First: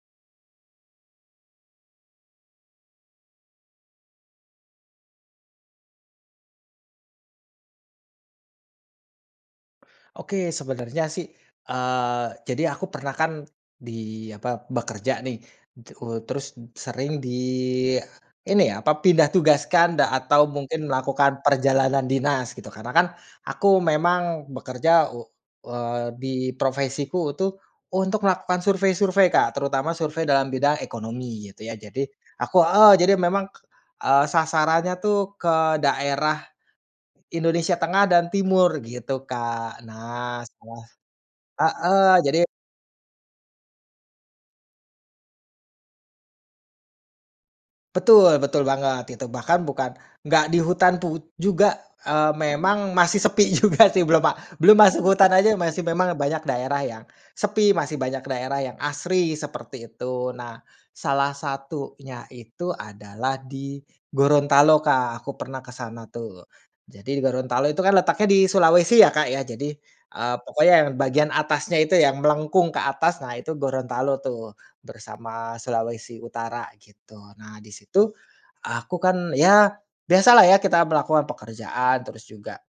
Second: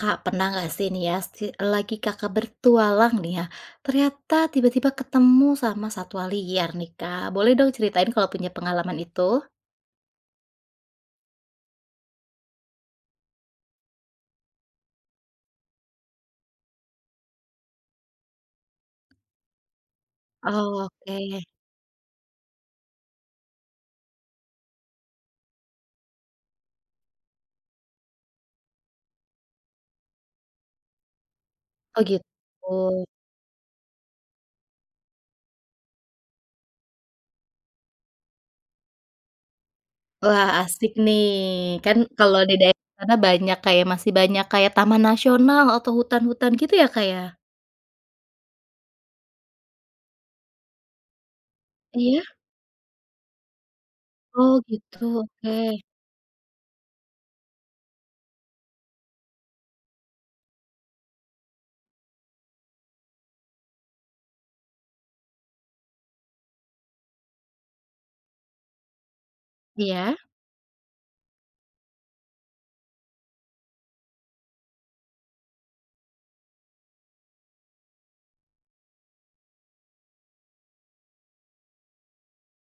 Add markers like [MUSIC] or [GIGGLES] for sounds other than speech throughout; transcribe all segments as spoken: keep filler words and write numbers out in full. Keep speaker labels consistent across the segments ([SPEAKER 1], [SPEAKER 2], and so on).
[SPEAKER 1] Kak pernah gak sih nih yas si lagi Kakak bertualang nih ya, ternyata tiba-tiba ketemu sama satwa liar nih Kak? Boleh dong ceritain kalau punya pengalaman itu.
[SPEAKER 2] Oke, sebenernya sih, eee, jadi aku pernah kan di apa, bekerja nih, teku terus sering di ini, apa, pindah tugaskan da atau mungkin melakukan
[SPEAKER 1] Oke.
[SPEAKER 2] perjalanan dinas gitu. Karena kan aku memang bekerja u eee, di profesiku itu untuk melakukan survei-survei Kak, terutama survei dalam bidang ekonomi, gitu ya. Jadi
[SPEAKER 1] Oh, gitu.
[SPEAKER 2] aku heeh, jadi memang, eee, sasarannya tuh ke daerah Indonesia tengah dan timur, gitu, Kak. Nah
[SPEAKER 1] Wah,
[SPEAKER 2] salah
[SPEAKER 1] asik nih, kan
[SPEAKER 2] hee,
[SPEAKER 1] kalau
[SPEAKER 2] jadi
[SPEAKER 1] di daerah sana banyak kayak masih banyak kayak taman nasional atau hutan-hutan gitu ya, Kak, ya?
[SPEAKER 2] Betul, betul banget gitu, bahkan bukan, nggak di hutan pu juga,
[SPEAKER 1] Iya.
[SPEAKER 2] eee, memang masih sepi juga, sih, belum ma
[SPEAKER 1] Oh,
[SPEAKER 2] belum
[SPEAKER 1] gitu,
[SPEAKER 2] masuk hutan aja masih
[SPEAKER 1] oke.
[SPEAKER 2] memang banyak daerah yang sepi, masih banyak daerah yang asri seperti itu. Nah, salah satunya itu adalah di Gorontalo Kak. Aku pernah ke sana tuh. Jadi di Gorontalo itu kan letaknya di Sulawesi ya, Kak, ya, jadi,
[SPEAKER 1] Iya.
[SPEAKER 2] eee, pokoknya yang bagian atasnya itu, yang melengkung ke atas, nah itu Gorontalo tuh, bersama Sulawesi Utara gitu. Nah, di situ, aku kan, ya biasalah ya kita melakukan pekerjaan, terus juga,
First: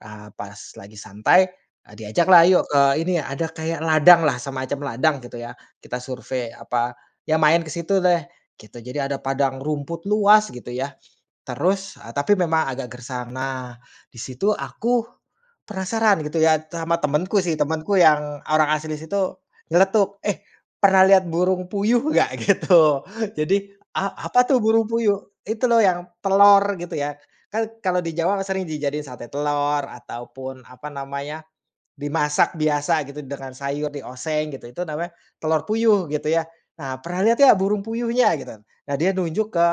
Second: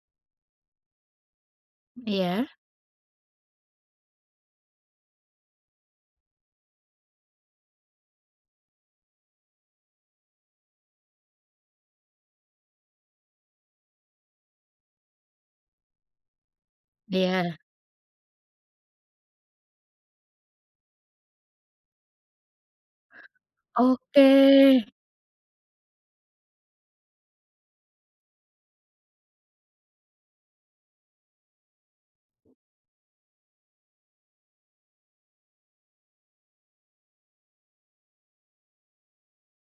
[SPEAKER 2] eee, pas lagi santai, eee, diajaklah,
[SPEAKER 1] Iya.
[SPEAKER 2] yuk ke ini, ada kayak ladanglah. Semacam ladang gitu ya. Kita survey, apa, ya main ke situ deh gitu. Jadi ada padang rumput luas gitu ya. Terus, eee, tapi memang agak gersang. Nah, di situ aku penasaran gitu ya, tama temenku sih.
[SPEAKER 1] Iya.
[SPEAKER 2] Temenku yang orang asli situ nyeletuk, "Eh, pernah lihat burung puyuh gak?" Gitu. Jadi,
[SPEAKER 1] Oke.
[SPEAKER 2] "A apa tuh burung puyuh?" "Itu loh yang telor." Gitu ya, "Kan kalau di Jawa, sering dijadiin sate telor ataupun apa namanya, dimasak biasa gitu dengan sayur, dioseng gitu. Itu namanya telur puyuh, gitu ya. Nah, pernah lihat gak burung puyuhnya?" Gitu. Nah, dia nunjuk ke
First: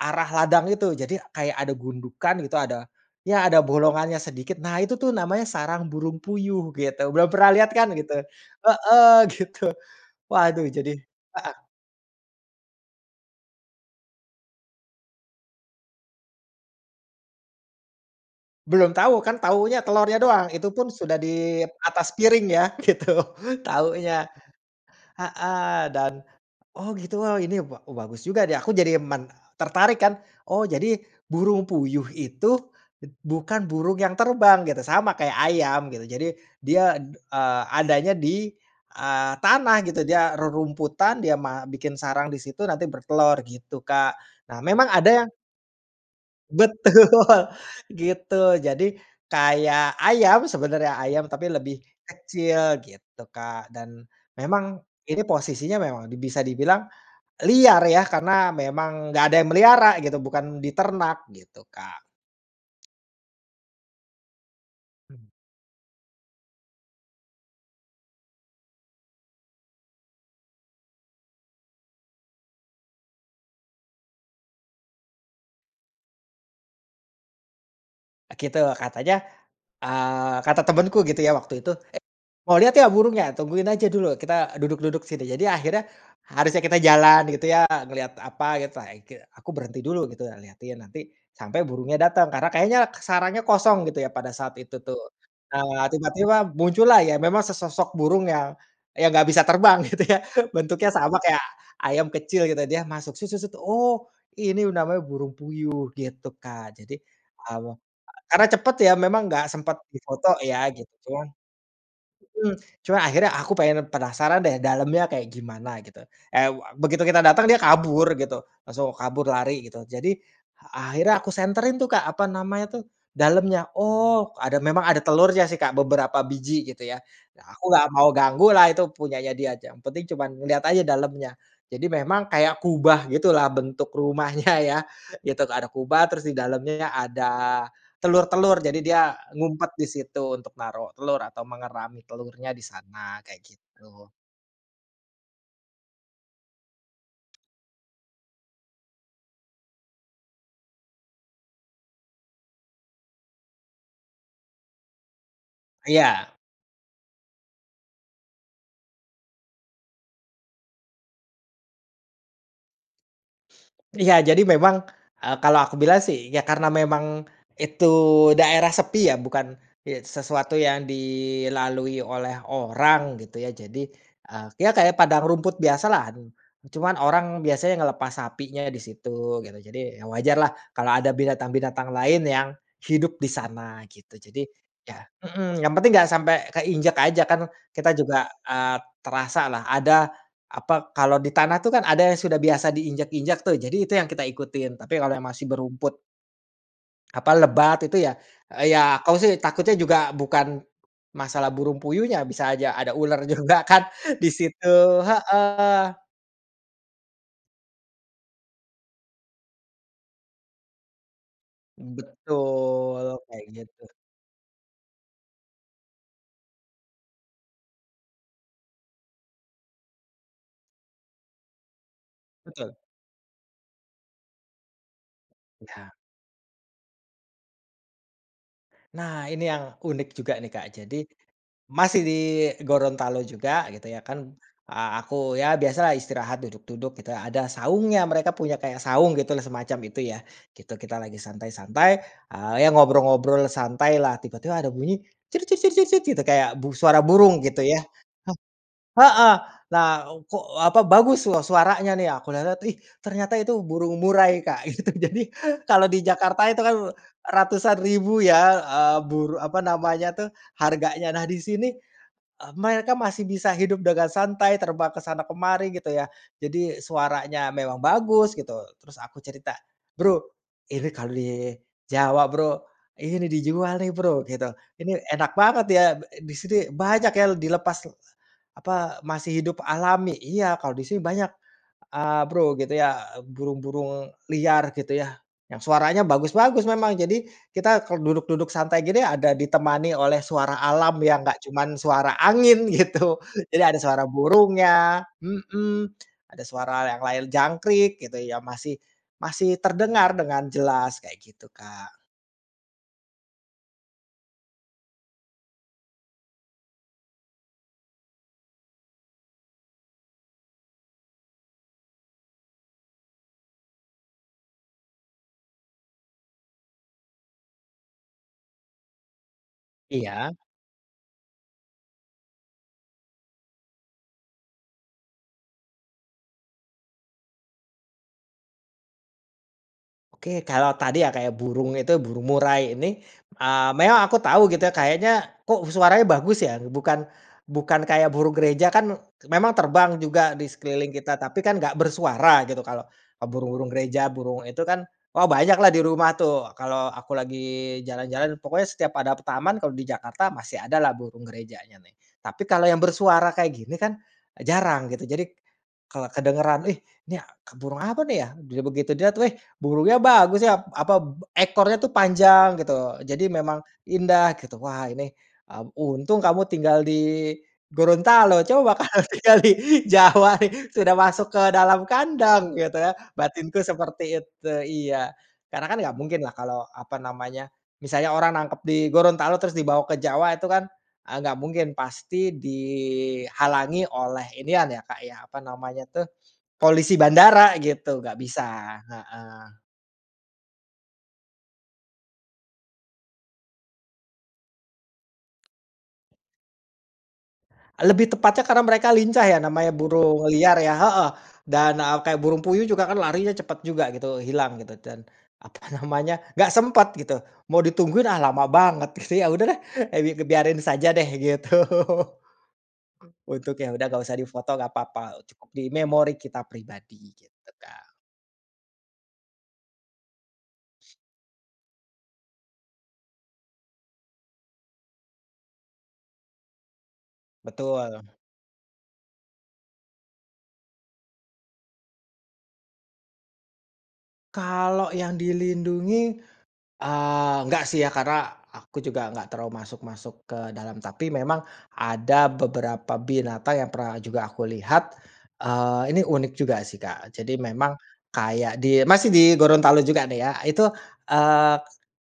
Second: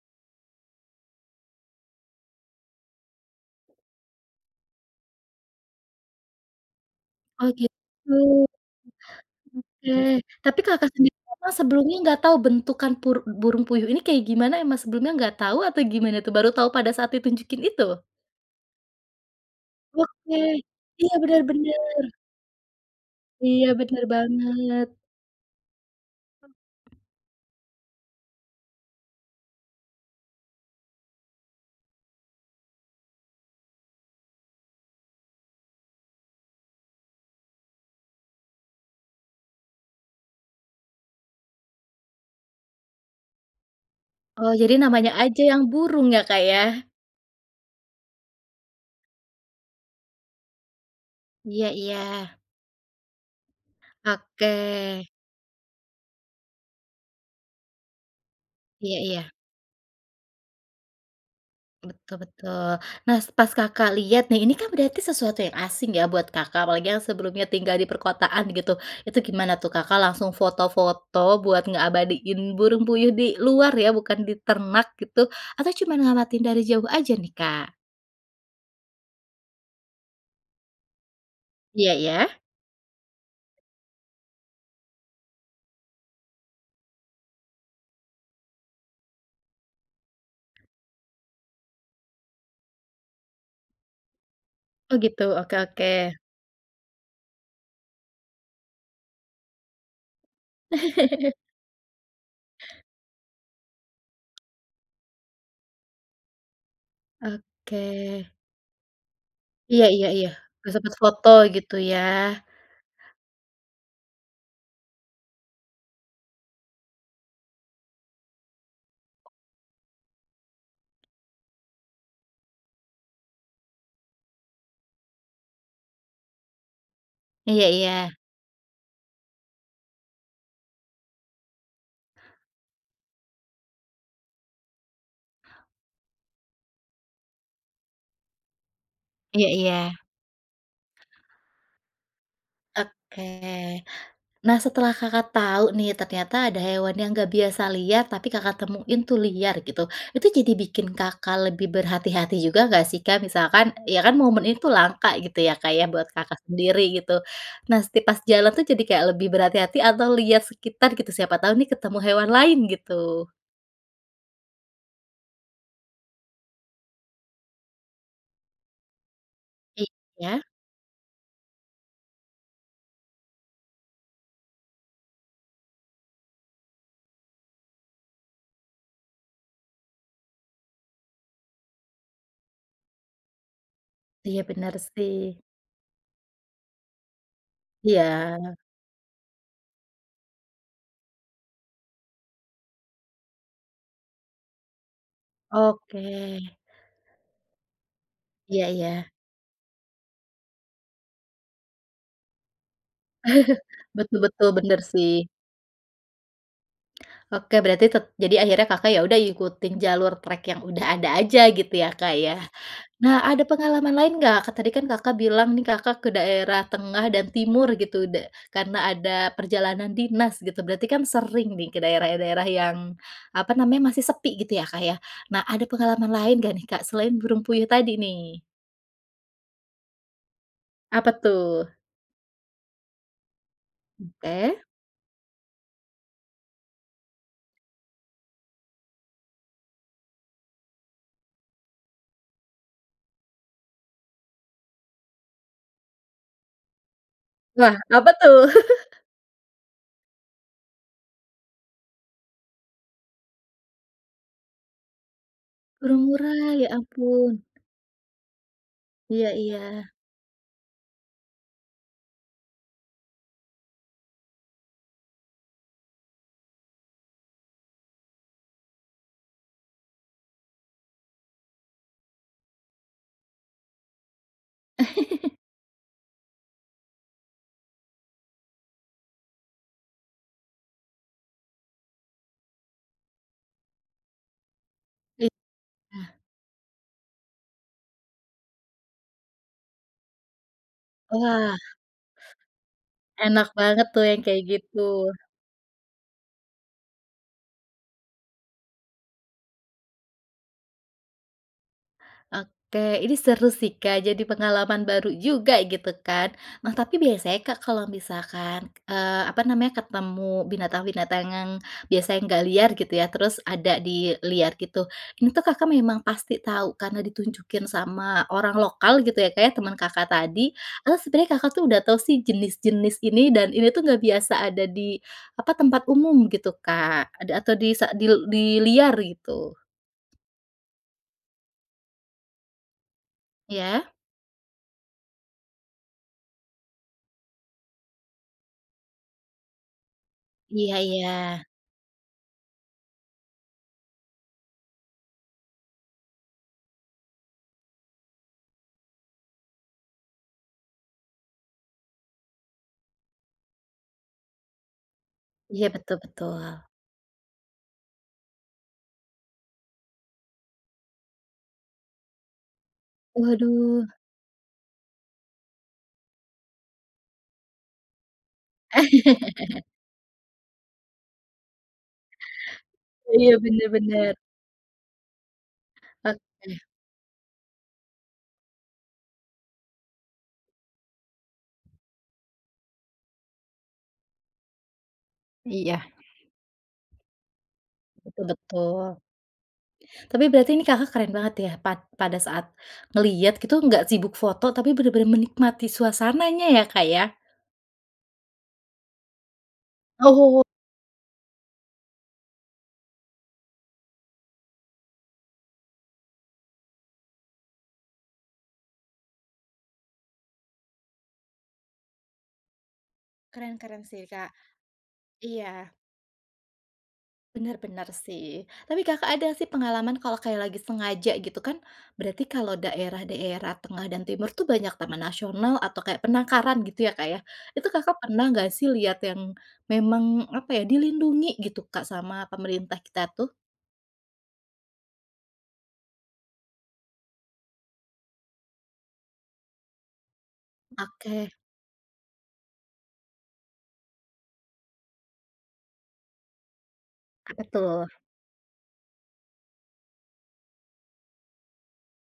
[SPEAKER 2] arah ladang itu. Jadi kayak ada gundukan gitu, ada, ya ada bolongannya sedikit. "Nah, itu tuh namanya sarang burung puyuh, gitu. Belum
[SPEAKER 1] Oh
[SPEAKER 2] pernah lihat kan?"
[SPEAKER 1] gitu.
[SPEAKER 2] Gitu. Heeh, gitu.
[SPEAKER 1] Oke. Tapi
[SPEAKER 2] Waduh,
[SPEAKER 1] Kakak
[SPEAKER 2] jadi
[SPEAKER 1] sendiri memang
[SPEAKER 2] heeh.
[SPEAKER 1] sebelumnya nggak tahu bentukan pur burung puyuh ini kayak gimana, emang sebelumnya nggak tahu atau gimana tuh? Baru tau pada saat ditunjukin itu?
[SPEAKER 2] Belum tau, kan taunya telornya
[SPEAKER 1] Oke.
[SPEAKER 2] doang. Itu pun
[SPEAKER 1] Iya,
[SPEAKER 2] sudah
[SPEAKER 1] bener
[SPEAKER 2] di
[SPEAKER 1] bener.
[SPEAKER 2] atas piring ya, gitu
[SPEAKER 1] Iya, bener
[SPEAKER 2] taunya.
[SPEAKER 1] banget.
[SPEAKER 2] Heeh, dan, oh, gitu, oh, ini ba bagus juga nih. Aku jadi men tertarik kan. Oh, jadi burung puyuh itu bukan burung yang terbang gitu, sama kayak ayam gitu, jadi dia, d eee, adanya di, eee, tanah gitu, dia rerumputan, dia ma bikin sarang di situ, nanti bertelor gitu Kak.
[SPEAKER 1] Oh,
[SPEAKER 2] Nah,
[SPEAKER 1] jadi
[SPEAKER 2] memang
[SPEAKER 1] namanya
[SPEAKER 2] ada yang
[SPEAKER 1] aja yang burung ya, Kak, ya.
[SPEAKER 2] Betul gitu. Jadi, kayak ayam sebenarnya, ayam, tapi
[SPEAKER 1] Iya
[SPEAKER 2] lebih
[SPEAKER 1] iya.
[SPEAKER 2] kecil gitu Kak, dan memang
[SPEAKER 1] Oke.
[SPEAKER 2] ini posisinya memang di bisa dibilang liar ya karena
[SPEAKER 1] Iya
[SPEAKER 2] memang
[SPEAKER 1] iya.
[SPEAKER 2] gak ada yang melihara gitu, bukan di ternak gitu Kak.
[SPEAKER 1] Betul betul. Nas pas Kakak lihat nih, ini kan berarti
[SPEAKER 2] Mmm.
[SPEAKER 1] sesuatu yang asing ya buat Kakak, apalagi yang sebelumnya tinggal di perkotaan gitu, itu gimana tuh Kakak langsung foto-foto buat ngeabadiin burung puyuh di luar ya, bukan di ternak gitu, atau cuman ngamatin dari jauh aja nih Kak?
[SPEAKER 2] Eee, kitu katanya, eee, kata temanku gitu ya waktu itu,
[SPEAKER 1] Iya
[SPEAKER 2] "Eh,
[SPEAKER 1] iya.
[SPEAKER 2] mau lihat nggak burungnya? Tungguin aja dulu. Kita duduk-duduk sini." Jadi akhirnya, harusnya kita jalan gitu ya, ngelihat apa gitu ake aku berhenti dulu gitu, liatin nanti sampai burungnya datang. Karena kayaknya sarangnya kosong gitu ya pada saat itu
[SPEAKER 1] Oh,
[SPEAKER 2] tuh.
[SPEAKER 1] gitu, oke
[SPEAKER 2] Nah,
[SPEAKER 1] oke.
[SPEAKER 2] tiba-tiba muncullah ya memang sesosok burung yang yang nggak bisa terbang, gitu ya. Bentuknya sama
[SPEAKER 1] [CHUCKLES]
[SPEAKER 2] kayak ayam kecil gitu. Dia masuk se se set, oh, ini namanya burung puyuh, gitu Kak. Jadi, eee,
[SPEAKER 1] Oke.
[SPEAKER 2] karena cepet ya memang nggak sempat
[SPEAKER 1] Iya iya iya,
[SPEAKER 2] difoto ya
[SPEAKER 1] nggak
[SPEAKER 2] git,
[SPEAKER 1] sempet
[SPEAKER 2] cuman
[SPEAKER 1] foto gitu ya.
[SPEAKER 2] mhm. Cuma akhirnya aku pengen, penasaran deh, dalemnya kayak gimana gitu. Eee, begitu kita datang, dia kabur gitu. Langsung kabur lari gitu. Jadi akhirnya aku senterin tuh Kak, apa namanya tuh dalemnya. Oh, ada memang ada telurnya sih Kak, beberapa biji gitu ya.
[SPEAKER 1] Iya
[SPEAKER 2] Aku nggak mau
[SPEAKER 1] iya.
[SPEAKER 2] ganggulah, itu punyanya dia ja, yang penting cuman lihat aja dalamnya. Jadi memang kayak kubah gitulah bentuk rumahnya ya. Itu ada kubah, terus di dalamnya ada telur-telur. Jadi dia
[SPEAKER 1] Iya
[SPEAKER 2] ngumpet
[SPEAKER 1] iya.
[SPEAKER 2] di situ untuk naruh telur atau mengerami telurnya di sana, kayak
[SPEAKER 1] Oke.
[SPEAKER 2] gitu.
[SPEAKER 1] Nah, setelah Kakak tahu nih ternyata ada hewan yang gak biasa liar, tapi Kakak temuin tuh liar gitu, itu jadi bikin Kakak lebih berhati-hati juga enggak sih Kak? Misalkan ya kan momen itu langka gitu ya, Kak, ya, buat
[SPEAKER 2] Iya.
[SPEAKER 1] Kakak sendiri gitu. Nas ti pas jalan tuh jadi kayak lebih berhati-hati atau lihat sekitar gitu, siapa tahu nih ketemu hewan lain gitu.
[SPEAKER 2] Iya, jadi memang, eee, kalau aku bilang sih ya karena memang itu daerah sepi ya, bukan ye
[SPEAKER 1] Iya.
[SPEAKER 2] sesuatu yang dilalui oleh orang gitu ya. Jadi, eee, ya kayak padang rumput biasalah, cuman orang biasanya ngelepas sapinya di situ, gitu, jadi ya wajarlah kalau ada binatang-binatang lain yang hidup di sana gitu.
[SPEAKER 1] Iya,
[SPEAKER 2] Jadi,
[SPEAKER 1] benar
[SPEAKER 2] ya
[SPEAKER 1] sih.
[SPEAKER 2] mhm, yang penting gak sampe keinjek aja, kan kita juga,
[SPEAKER 1] Iya.
[SPEAKER 2] eee, terasalah. Ada, apa, kalau di tanah tuh kan ada yang sudah biasa diinjak-injak tuh. Jadi itu yang kita ikutin. Tapi kalau yang masih berumput
[SPEAKER 1] Oke.
[SPEAKER 2] apa lebat itu ya,
[SPEAKER 1] Iya
[SPEAKER 2] eee, ya
[SPEAKER 1] iya.
[SPEAKER 2] aku sih takutnya juga bukan masalah burung puyuhnya, bisa aja ada uler juga
[SPEAKER 1] [CHUCKLES]
[SPEAKER 2] kan
[SPEAKER 1] Betul
[SPEAKER 2] di
[SPEAKER 1] betul,
[SPEAKER 2] situ
[SPEAKER 1] bener sih.
[SPEAKER 2] heeh.
[SPEAKER 1] Oke, berarti tep jadi akhirnya Kakak ya udah ikutin jalur trek yang udah ada aja gitu ya, Kak, ya.
[SPEAKER 2] Betul,
[SPEAKER 1] Nah, ada
[SPEAKER 2] kayak gitu.
[SPEAKER 1] pengalaman lain enggak? Kan tadi kan Kakak bilang nih Kakak ke daerah tengah dan timur gitu, da karena ada perjalanan dinas gitu, berarti kan sering nih ke daerah-daerah
[SPEAKER 2] Betul.
[SPEAKER 1] yang apa namanya, masih sepi gitu ya, Kak, ya. Nah, ada
[SPEAKER 2] Iya.
[SPEAKER 1] pengalaman lain enggak nih Kak selain burung puyuh tadi nih?
[SPEAKER 2] Nah, ini yang unik juga nih, Kak. Jadi,
[SPEAKER 1] Apa, tuh?
[SPEAKER 2] masih di Gorontalo juga, gitu ya, kan.
[SPEAKER 1] Oke.
[SPEAKER 2] A aku, ya biasalah, istirahat, duduk-duduk, gitu, ada saungnya, mereka punya kayak saung, gitu lah, semacam itu, ya, gitu. Kita lagi santai-santai, eee, ya ngobrol-ngobrol santai, lah. Tiba-tiba ada bunyi, cir cit cit cit cit, gitu, kayak bu suara burung, gitu
[SPEAKER 1] Wah,
[SPEAKER 2] ya
[SPEAKER 1] apa tuh?
[SPEAKER 2] he
[SPEAKER 1] [GIGGLES]
[SPEAKER 2] heeh! Lah, kok, apa, bagus sua suaranya, nih! Aku lihat-lihat, ih! Ternyata itu burung murai, Kak, gitu. Jadi, kalau
[SPEAKER 1] Burung
[SPEAKER 2] di Jakarta
[SPEAKER 1] murai,
[SPEAKER 2] itu
[SPEAKER 1] ya
[SPEAKER 2] kan,
[SPEAKER 1] ampun.
[SPEAKER 2] ratusan ribu, ya, eee,
[SPEAKER 1] Iya
[SPEAKER 2] buru
[SPEAKER 1] iya.
[SPEAKER 2] apa namanya tuh, harganya. Nah, di sini, eee, mereka masih bisa hidup dengan santai, terbang ke sana ke mari, gitu ya. Jadi, suaranya memang bagus, gitu. Terus aku cerita, "Bro, ini kalau di, Jawa, Bro, ini dijual nih, Bro," gitu. "Ini,
[SPEAKER 1] [CHUCKLES]
[SPEAKER 2] enak banget, ya. Ba di sini banyak ya, l dilepas l apa, masih hidup alami." "Iya, kalau di sini banyak, eee, Bro," gitu ya, "burung-burung liar," gitu ya,
[SPEAKER 1] Li
[SPEAKER 2] "yang suaranya
[SPEAKER 1] ah.
[SPEAKER 2] bagus-bagus, memang. Jadi, kita, kalau duduk-duduk santai gini, ada ditemani oleh suara alam, yang nggak
[SPEAKER 1] Wah.
[SPEAKER 2] cuman suara angin," gitu.
[SPEAKER 1] Enak
[SPEAKER 2] Jadi ada
[SPEAKER 1] banget tuh,
[SPEAKER 2] suara
[SPEAKER 1] yang kayak gitu.
[SPEAKER 2] burungnya mhm, [TSK] ada suara yang lain, jangkrik, gitu ya. Masih masih terdengar, dengan jelas. Kayak gitu, Kak.
[SPEAKER 1] Oke. Ini seru sih, Kak, jadi pengalaman baru juga, gitu kan. Nah, tapi biasanya, Kak, kalau misalkan, eee, apa namanya, ketemu binatang-binatang ngang biasanya nggak liar, gitu ya, terus ada di liar gitu, ini tuh, Kakak memang pasti tahu karena ditunjukin sama orang lokal, gitu ya, Kak, ya, temen Kakak
[SPEAKER 2] Iya?
[SPEAKER 1] tadi, atau sebenarnya Kakak tuh, udah tahu sih, jenis-jenis ini, dan ini tuh nggak biasa ada di, apa, tempat umum, gitu Kak, ada atau di sa di l di liar, gitu?
[SPEAKER 2] Oke, kalau tadi ya, Kak, ya. Burung itu, burung murai ini, eee,
[SPEAKER 1] Iya.
[SPEAKER 2] meang aku tau, gitu ya. Kayaknya, kok, suaranya bagus, ya? Bukan bukan kayak burung gereja, kan, k memang terbang juga, di
[SPEAKER 1] Iya
[SPEAKER 2] sekeliling kita, tapi
[SPEAKER 1] iya.
[SPEAKER 2] kan nggak bersuara, gitu, kalau, eee, burung-burung gereja, burung itu, kan, wah, banyaklah di rumah, tuh, kalau aku lagi jalan-jalan. Pokoknya setiap ada p taman, kalau di Jakarta, masih ada lah, burung gerejanya, nih. Tapi, kalau yang bersuara kayak gini kan, e jarang, gitu. jadik,
[SPEAKER 1] Iya, betul
[SPEAKER 2] kalau
[SPEAKER 1] betul.
[SPEAKER 2] kedengaran, "Wih, nih a k burung apa nih ya?" Dili begitu dilihat, "Weh! Burungnya bagus, ya!" apa, b ekornya tuh panjang, gitu. Jadi memang
[SPEAKER 1] Waduh.
[SPEAKER 2] indah, gitu. "Wah, ini," mmm, "untung kamu tinggal di Gorontalo. Coba kalau tinggal di
[SPEAKER 1] [LAUGHS]
[SPEAKER 2] Jawa, nih, sudah masuk ke dalam kandang," gitu ya.
[SPEAKER 1] Iya,
[SPEAKER 2] Batinku
[SPEAKER 1] benar benar.
[SPEAKER 2] seperti itu iya. Karena kan, nggak mungkinlah
[SPEAKER 1] Oke.
[SPEAKER 2] kalau, apa namanya, misalnya orang nangkep di Gorontalo, terus dibawa ke Jawa, itu kan, eee, nggak mungkin. Pasti dihalangi oleh inian, ya Kak, ya, apa
[SPEAKER 1] Iya.
[SPEAKER 2] namanya tuh, polisi bandara, gitu. Nggak
[SPEAKER 1] Betul
[SPEAKER 2] bisa,
[SPEAKER 1] betul.
[SPEAKER 2] heeh.
[SPEAKER 1] Tapi berarti ini Kakak keren banget, ya. Pad pada saat ngeliat, gitu, nggak sibuk foto, tapi benar-benar menikmati suasananya, ya Kak, ya?
[SPEAKER 2] Lebih tepatnya karena mereka lincah, ya, namanya burung
[SPEAKER 1] Oh.
[SPEAKER 2] liar ya heeh. Dan, eee, kayak burung puyuh juga kan larinya cepat juga, gitu, hilang, gitu. Dan, apa namanya, nggak sempat, gitu. Mau ditungguin, "Ah, lama banget," gitu. Ya udah deh! Eh bi ngebiarin saja deh, gitu.
[SPEAKER 1] Keren
[SPEAKER 2] Untuk, ya
[SPEAKER 1] keren
[SPEAKER 2] udah, nggak
[SPEAKER 1] sih,
[SPEAKER 2] usah
[SPEAKER 1] Kak.
[SPEAKER 2] difoto, nggak papa. Cukup di
[SPEAKER 1] Iya.
[SPEAKER 2] memori kita pribadi, gitu,
[SPEAKER 1] Benar benar,
[SPEAKER 2] Kak.
[SPEAKER 1] sih. Tapi Kakak ada sih pengalaman, kalau kayak lagi sengaja gitu, kan, berarti kalau daerah-daerah tengah dan timur tuh, banyak taman nasional atau kayak penangkaran, gitu ya, Kak, ya. Itu Kakak
[SPEAKER 2] Betul.
[SPEAKER 1] pernah nggak sih, lihat yang memang, apa ya, dilindungi, gitu, Kak, sama pemerintah kita, tuh?
[SPEAKER 2] Kalau yang dilindungi, eee, nggak sih ya, karena aku juga ngga terlalu masuk-masuk ke dalam. Tapi
[SPEAKER 1] Oke.
[SPEAKER 2] memang ada beberapa binatang yang pernah juga aku lihat, eee, ini unik juga sih Kak. Jadi
[SPEAKER 1] Apa
[SPEAKER 2] memang
[SPEAKER 1] tuh?
[SPEAKER 2] kayak di masih di Gorontalo juga nih ya itu, eee,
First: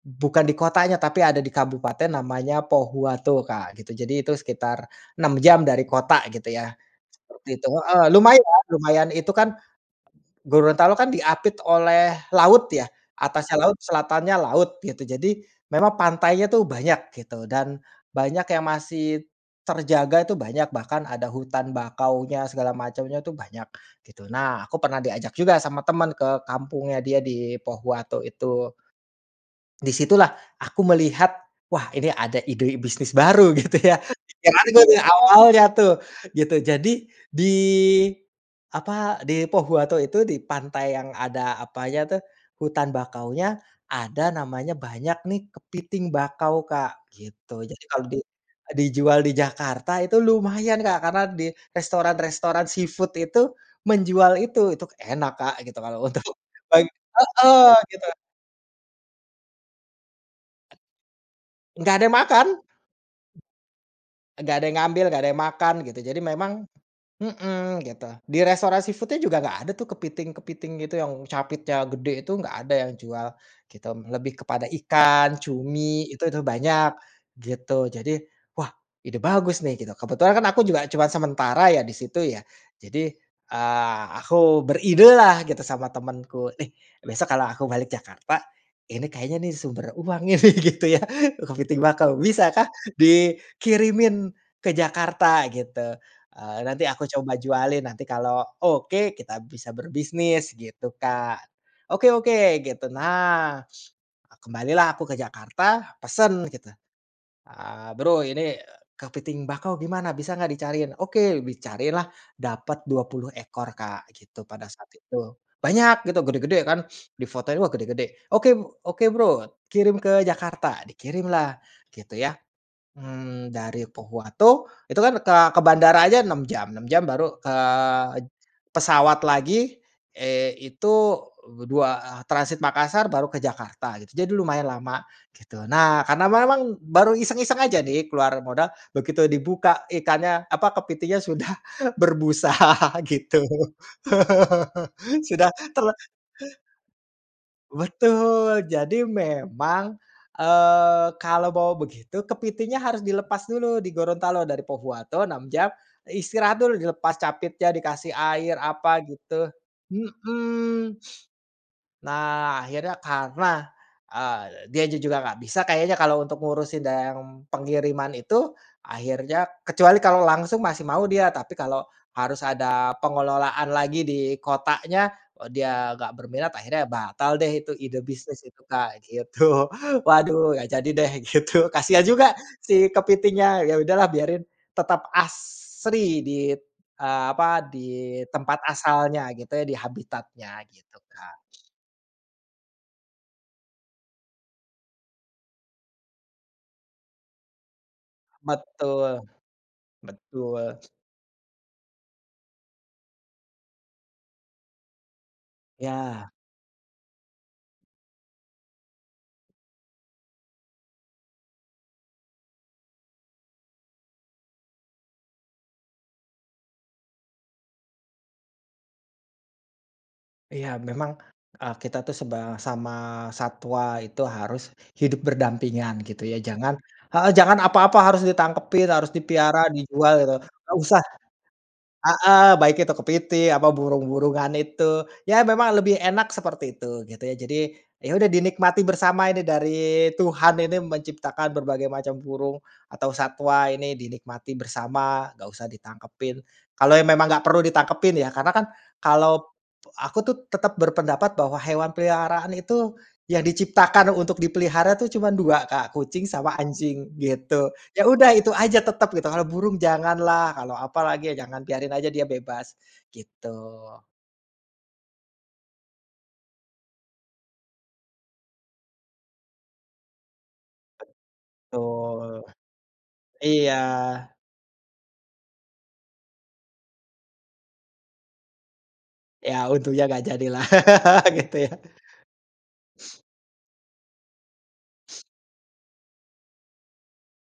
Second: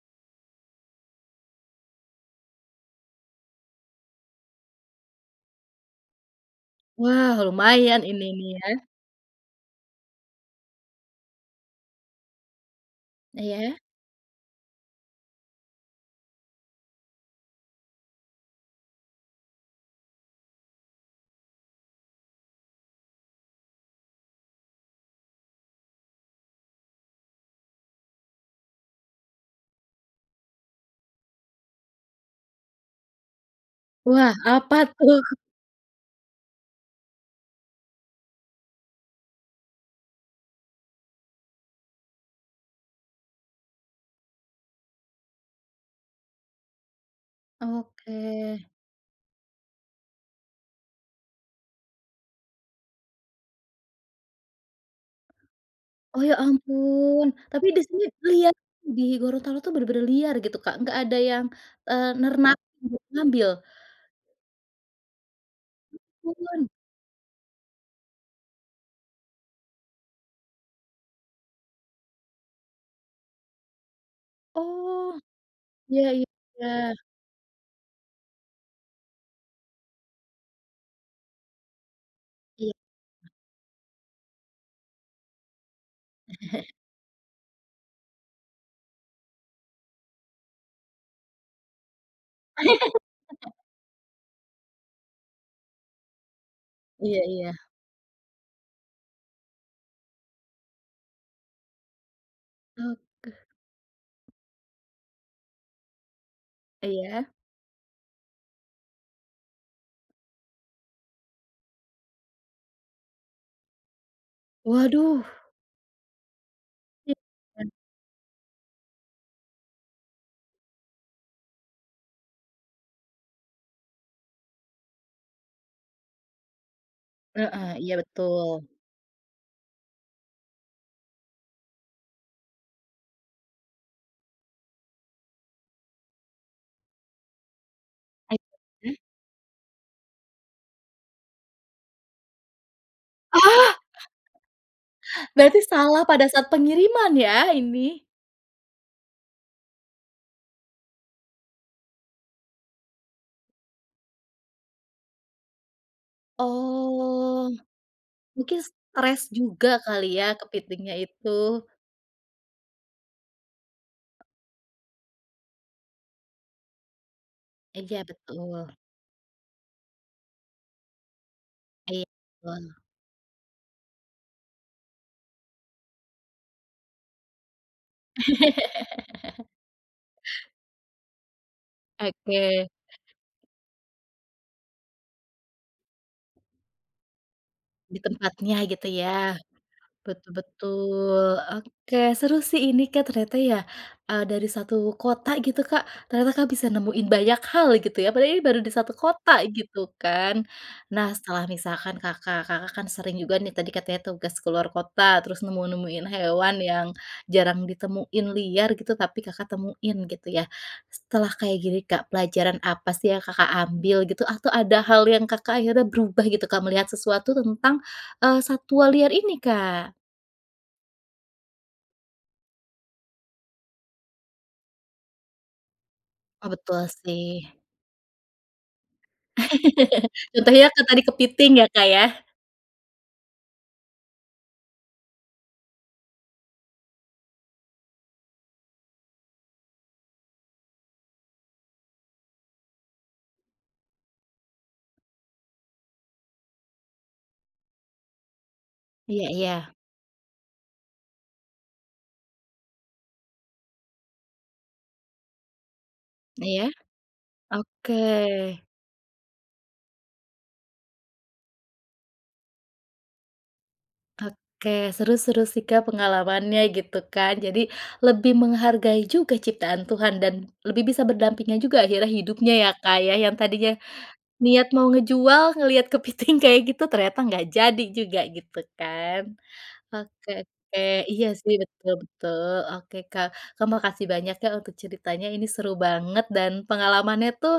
[SPEAKER 2] bukan di kotanya tapi ada di Kabupaten namanya Pohuwato Kak gitu, jadi itu sekitar enam jam dari kota gitu ya
[SPEAKER 1] Wah,
[SPEAKER 2] seperti itu
[SPEAKER 1] lumayan
[SPEAKER 2] heeh,
[SPEAKER 1] ini nih
[SPEAKER 2] lumayan
[SPEAKER 1] ya.
[SPEAKER 2] lumayan itu kan, Gorontalo kan diapit oleh laut ya. Atasnya laut,
[SPEAKER 1] Iya.
[SPEAKER 2] selatannya laut gitu. Jadi memang pantainya tuh banyak gitu. Dan banyak yang masih terjaga tuh banyak, bahkan ada hutan bakaunya segala macamnya tuh banyak gitu. Nah aku pernah diajak juga sama teman ke kampungnya dia di Pohuwato itu. Di situlah aku melihat, wah ini ada ide bisnis baru gitu ya.
[SPEAKER 1] Wah apa
[SPEAKER 2] [UNINTELLIGIBLE]
[SPEAKER 1] tuh?
[SPEAKER 2] awalnya tuh, gitu. Jadi di apa, di Pohuwato itu, di pantai yang ada apanya tuh, hutan bakaunya, ada namanya banyak nih, kepiting bakau Kak gitu. Jadi kalau di
[SPEAKER 1] Oke.
[SPEAKER 2] dijual di Jakarta itu lumayan Kak karena di restoran-restoran seafood itu menjual itu. Itu k enak Kak gitu kalau untuk
[SPEAKER 1] Oh ya
[SPEAKER 2] beng
[SPEAKER 1] ampun, tapi
[SPEAKER 2] heeh.
[SPEAKER 1] di
[SPEAKER 2] Gitu
[SPEAKER 1] sini
[SPEAKER 2] Kak.
[SPEAKER 1] lihat di Gorontalo tuh benar-benar liar gitu Kak? Nggak ada yang,
[SPEAKER 2] Gak ada
[SPEAKER 1] eee,
[SPEAKER 2] yang makan.
[SPEAKER 1] nernak [UNINTELLIGIBLE] ngambil?
[SPEAKER 2] Gak ada yang ngambil, gak ada yang makan gitu. Jadi memang
[SPEAKER 1] Empun.
[SPEAKER 2] mhm gitu. Di restoran seafood-nya juga gak ada tuh kepiting kepiting gitu yang capitnya gede itu, gak ada yang jual gitu. Lebih kepada
[SPEAKER 1] Oh.
[SPEAKER 2] ikan,
[SPEAKER 1] Iya
[SPEAKER 2] cumi, itu itu banyak
[SPEAKER 1] iya.
[SPEAKER 2] gitu. Jadi wah ide bagus nih gitu. Kebetulan kan aku juga cuma sementara ya di situ ya.
[SPEAKER 1] Iy
[SPEAKER 2] Jadi, eee, aku beridelah gitu sama temenku, "Nih
[SPEAKER 1] [CHUCKLES]
[SPEAKER 2] besok kalau aku balik Jakarta, ini kayaknya nih sumber uang nih," gitu ya. Kepiting bakau, "Bisakah
[SPEAKER 1] [LAUGHS]
[SPEAKER 2] dikirimin ke Jakarta," gitu, eee, "nanti aku
[SPEAKER 1] Iya
[SPEAKER 2] coba
[SPEAKER 1] iya.
[SPEAKER 2] jualin, nanti kalau oke, kita bisa berbisnis," gitu Kak. "Oke oke," gitu.
[SPEAKER 1] Oke.
[SPEAKER 2] Nah, kembalilah aku ke Jakarta, pesen gitu.
[SPEAKER 1] Iya.
[SPEAKER 2] Eee, "Bro ini kepiting bakau gimana, bisa gak dicariin? Oke," dicariinlah. Dapet dua puluh ekor, Kak, gitu, pada saat
[SPEAKER 1] Waduh!
[SPEAKER 2] itu. Banyak gitu, gede-gede kan. [SNIFFS] Difotoin, wah
[SPEAKER 1] [UNINTELLIGIBLE]
[SPEAKER 2] gede-gede. "Oke b oke Bro, kirim ke Jakarta." Dikirimlah, gitu ya. Mmm, dari Pohuwato. Itu kan ke ke bandara aja enam jam. enam jam baru ke
[SPEAKER 1] Heeh. Iya betul.
[SPEAKER 2] pesawat lagi, eee, itu dua, transit Makassar baru ke Jakarta gitu. Jadi lumayan lama. Gitu. Nah, karena memang baru iseng-iseng aja nih, keluar modal.
[SPEAKER 1] [UNINTELLIGIBLE]
[SPEAKER 2] Begitu dibuka ikannya, apa, kepitingnya sudah berbusa gitu.
[SPEAKER 1] Ah!
[SPEAKER 2] Sudah
[SPEAKER 1] Berarti
[SPEAKER 2] ter
[SPEAKER 1] salah pada saat pengiriman ya ini?
[SPEAKER 2] betul. Jadi memang, eee, kalau bawa begitu, kepitingnya harus dilepas dulu di Gorontalo, dari Pohuwato enam jam, istirahat dulu dilepas
[SPEAKER 1] Oh.
[SPEAKER 2] capitnya, dikasih air
[SPEAKER 1] Mungkin
[SPEAKER 2] apa,
[SPEAKER 1] stres
[SPEAKER 2] gitu.
[SPEAKER 1] juga kali ya,
[SPEAKER 2] Mhm.
[SPEAKER 1] kepitingnya itu.
[SPEAKER 2] [SNIFFS] Nah, akhirnya karena, eee, dianya juga nggak bisa kayaknya kalau untuk ngurusin dan
[SPEAKER 1] Eja
[SPEAKER 2] pengiriman itu,
[SPEAKER 1] betul.
[SPEAKER 2] akhirnya kecuali kalau langsung masih mau dia, tapi kalau
[SPEAKER 1] Iy
[SPEAKER 2] harus
[SPEAKER 1] tul.
[SPEAKER 2] ada pengelolaan lagi di kotanya, eee, dia nggak berminat, akhirnya batal deh itu ide bisnis itu Kak,
[SPEAKER 1] [CHUCKLES]
[SPEAKER 2] gitu. Waduh, gak jadi deh gitu. Kasihan juga
[SPEAKER 1] Oke.
[SPEAKER 2] si kepitingnya. Ya udahlah biarin. Tetap asri di, eee, apa,
[SPEAKER 1] Di
[SPEAKER 2] di
[SPEAKER 1] tempatnya
[SPEAKER 2] tempat
[SPEAKER 1] gitu ya.
[SPEAKER 2] asalnya gitu ya, di
[SPEAKER 1] Betul
[SPEAKER 2] habitatnya gitu
[SPEAKER 1] betul.
[SPEAKER 2] Kak.
[SPEAKER 1] Oke, seru sih ini Kak ternyata ya, eee, dari satu kota gitu Kak ternyata Kak bisa nemuin banyak hal gitu ya, padahal ini baru di satu
[SPEAKER 2] Betul.
[SPEAKER 1] kota gitu kan.
[SPEAKER 2] Betul.
[SPEAKER 1] Nah setelah misalkan Kakak, Kakak kan sering juga nih tadi katanya tugas keluar kota, terus nemu-nemuin
[SPEAKER 2] Iya.
[SPEAKER 1] hewan yang jarang ditemuin, liar gitu, tapi Kakak temuin gitu ya. Setelah kayak gini Kak, pelajaran apa sih yang Kakak ambil gitu? Atau ada hal yang Kakak akhirnya berubah gitu Kak melihat sesuatu tentang, eee, satwa liar ini Kak?
[SPEAKER 2] Iya, memang, eee, kita itu sebang sama satwa itu harus hidup berdampingan, gitu, ya.
[SPEAKER 1] Oh,
[SPEAKER 2] Jangan
[SPEAKER 1] betul,
[SPEAKER 2] heeh,
[SPEAKER 1] sih.
[SPEAKER 2] jangan apa-apa harus ditangkepin, harus dipiara, dijual, gitu,
[SPEAKER 1] [LAUGHS] Contohnya
[SPEAKER 2] nggak
[SPEAKER 1] ke
[SPEAKER 2] usah.
[SPEAKER 1] tadi kepiting, ya, Kak, ya.
[SPEAKER 2] Heeh, baik itu kepitiing, apa burung-burungan itu. Ya, memang lebih enak seperti itu, gitu, ya. Jadi, ya, udah dinikmati bersama ini dari Tuhan ini menciptakan berbagai macam burung, atau satwa ini dinikmatin bersama. Nggak usah ditangkepin. Kalau yang memang nggak perlu ditangkepin, ya, karena, kan,
[SPEAKER 1] Iya
[SPEAKER 2] kalau
[SPEAKER 1] iya.
[SPEAKER 2] aku, tuh, tetap berpendapat bahwa hewan peliharaan itu yang diciptakan untuk dipelihara, tuh, cuma dua, Kak, kucing sama
[SPEAKER 1] Iya,
[SPEAKER 2] anjing, gitu.
[SPEAKER 1] oke.
[SPEAKER 2] Ya, udah, itu aja, tetap, gitu. Kalau burung janganlah, kalau apalagi jangan, biarin aja dia bebas, gitu.
[SPEAKER 1] Oke, seru seru, sih, Kak, pengalamannya, gitu, kan, jadi lebih menghargai juga ciptaan Tuhan dan lebih bisa berdampingan juga akhirnya
[SPEAKER 2] Betul.
[SPEAKER 1] hidupnya, ya, Kak, ya, yang tadinya
[SPEAKER 2] Iya.
[SPEAKER 1] niat mau ngejual, ngelihat kepiting kayak gitu ternyata nggak jadi juga, gitu, kan.
[SPEAKER 2] Ya, untungnya nggak
[SPEAKER 1] Oke
[SPEAKER 2] jadi, lah,
[SPEAKER 1] oke, iya,
[SPEAKER 2] [LAUGHS]
[SPEAKER 1] sih,
[SPEAKER 2] gitu, ya.
[SPEAKER 1] betul betul, oke, Kak. Kak, makasih banyak, ya, untuk ceritanya, ini seru banget, dan pengalamannya, tuh,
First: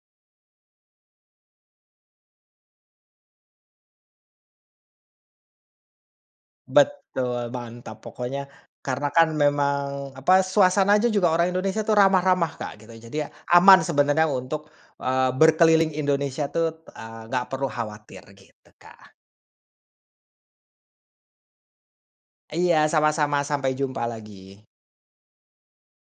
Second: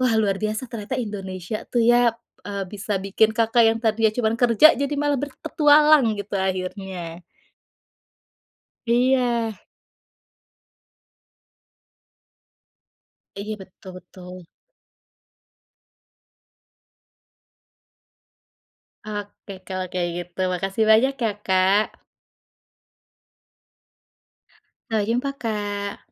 [SPEAKER 1] wah, luar biasa ternyata Indonesia, tuh, ya, eee, bisa bikin Kakak yang tadinya cuman kerja jadi malah berpetualang, gitu, akhirnya.
[SPEAKER 2] Betul, mantap pokoknya. Karena, kan,
[SPEAKER 1] Iya.
[SPEAKER 2] memang, apa, suasana aja juga orang Indonesia itu ramah-ramah, Kak, gitu. Jadi, ya,
[SPEAKER 1] Iya,
[SPEAKER 2] aman
[SPEAKER 1] betul
[SPEAKER 2] sebenarnya
[SPEAKER 1] betul.
[SPEAKER 2] untuk eee, berkeliling Indonesia, tuh, eee, nggak perlu khawatir, gitu, Kak.
[SPEAKER 1] Oke, kalau kayak gitu, makasih banyak, ya, Kak.
[SPEAKER 2] Iya, sama-sama, sampai jumpa lagi.
[SPEAKER 1] Sampai jumpa, Kak.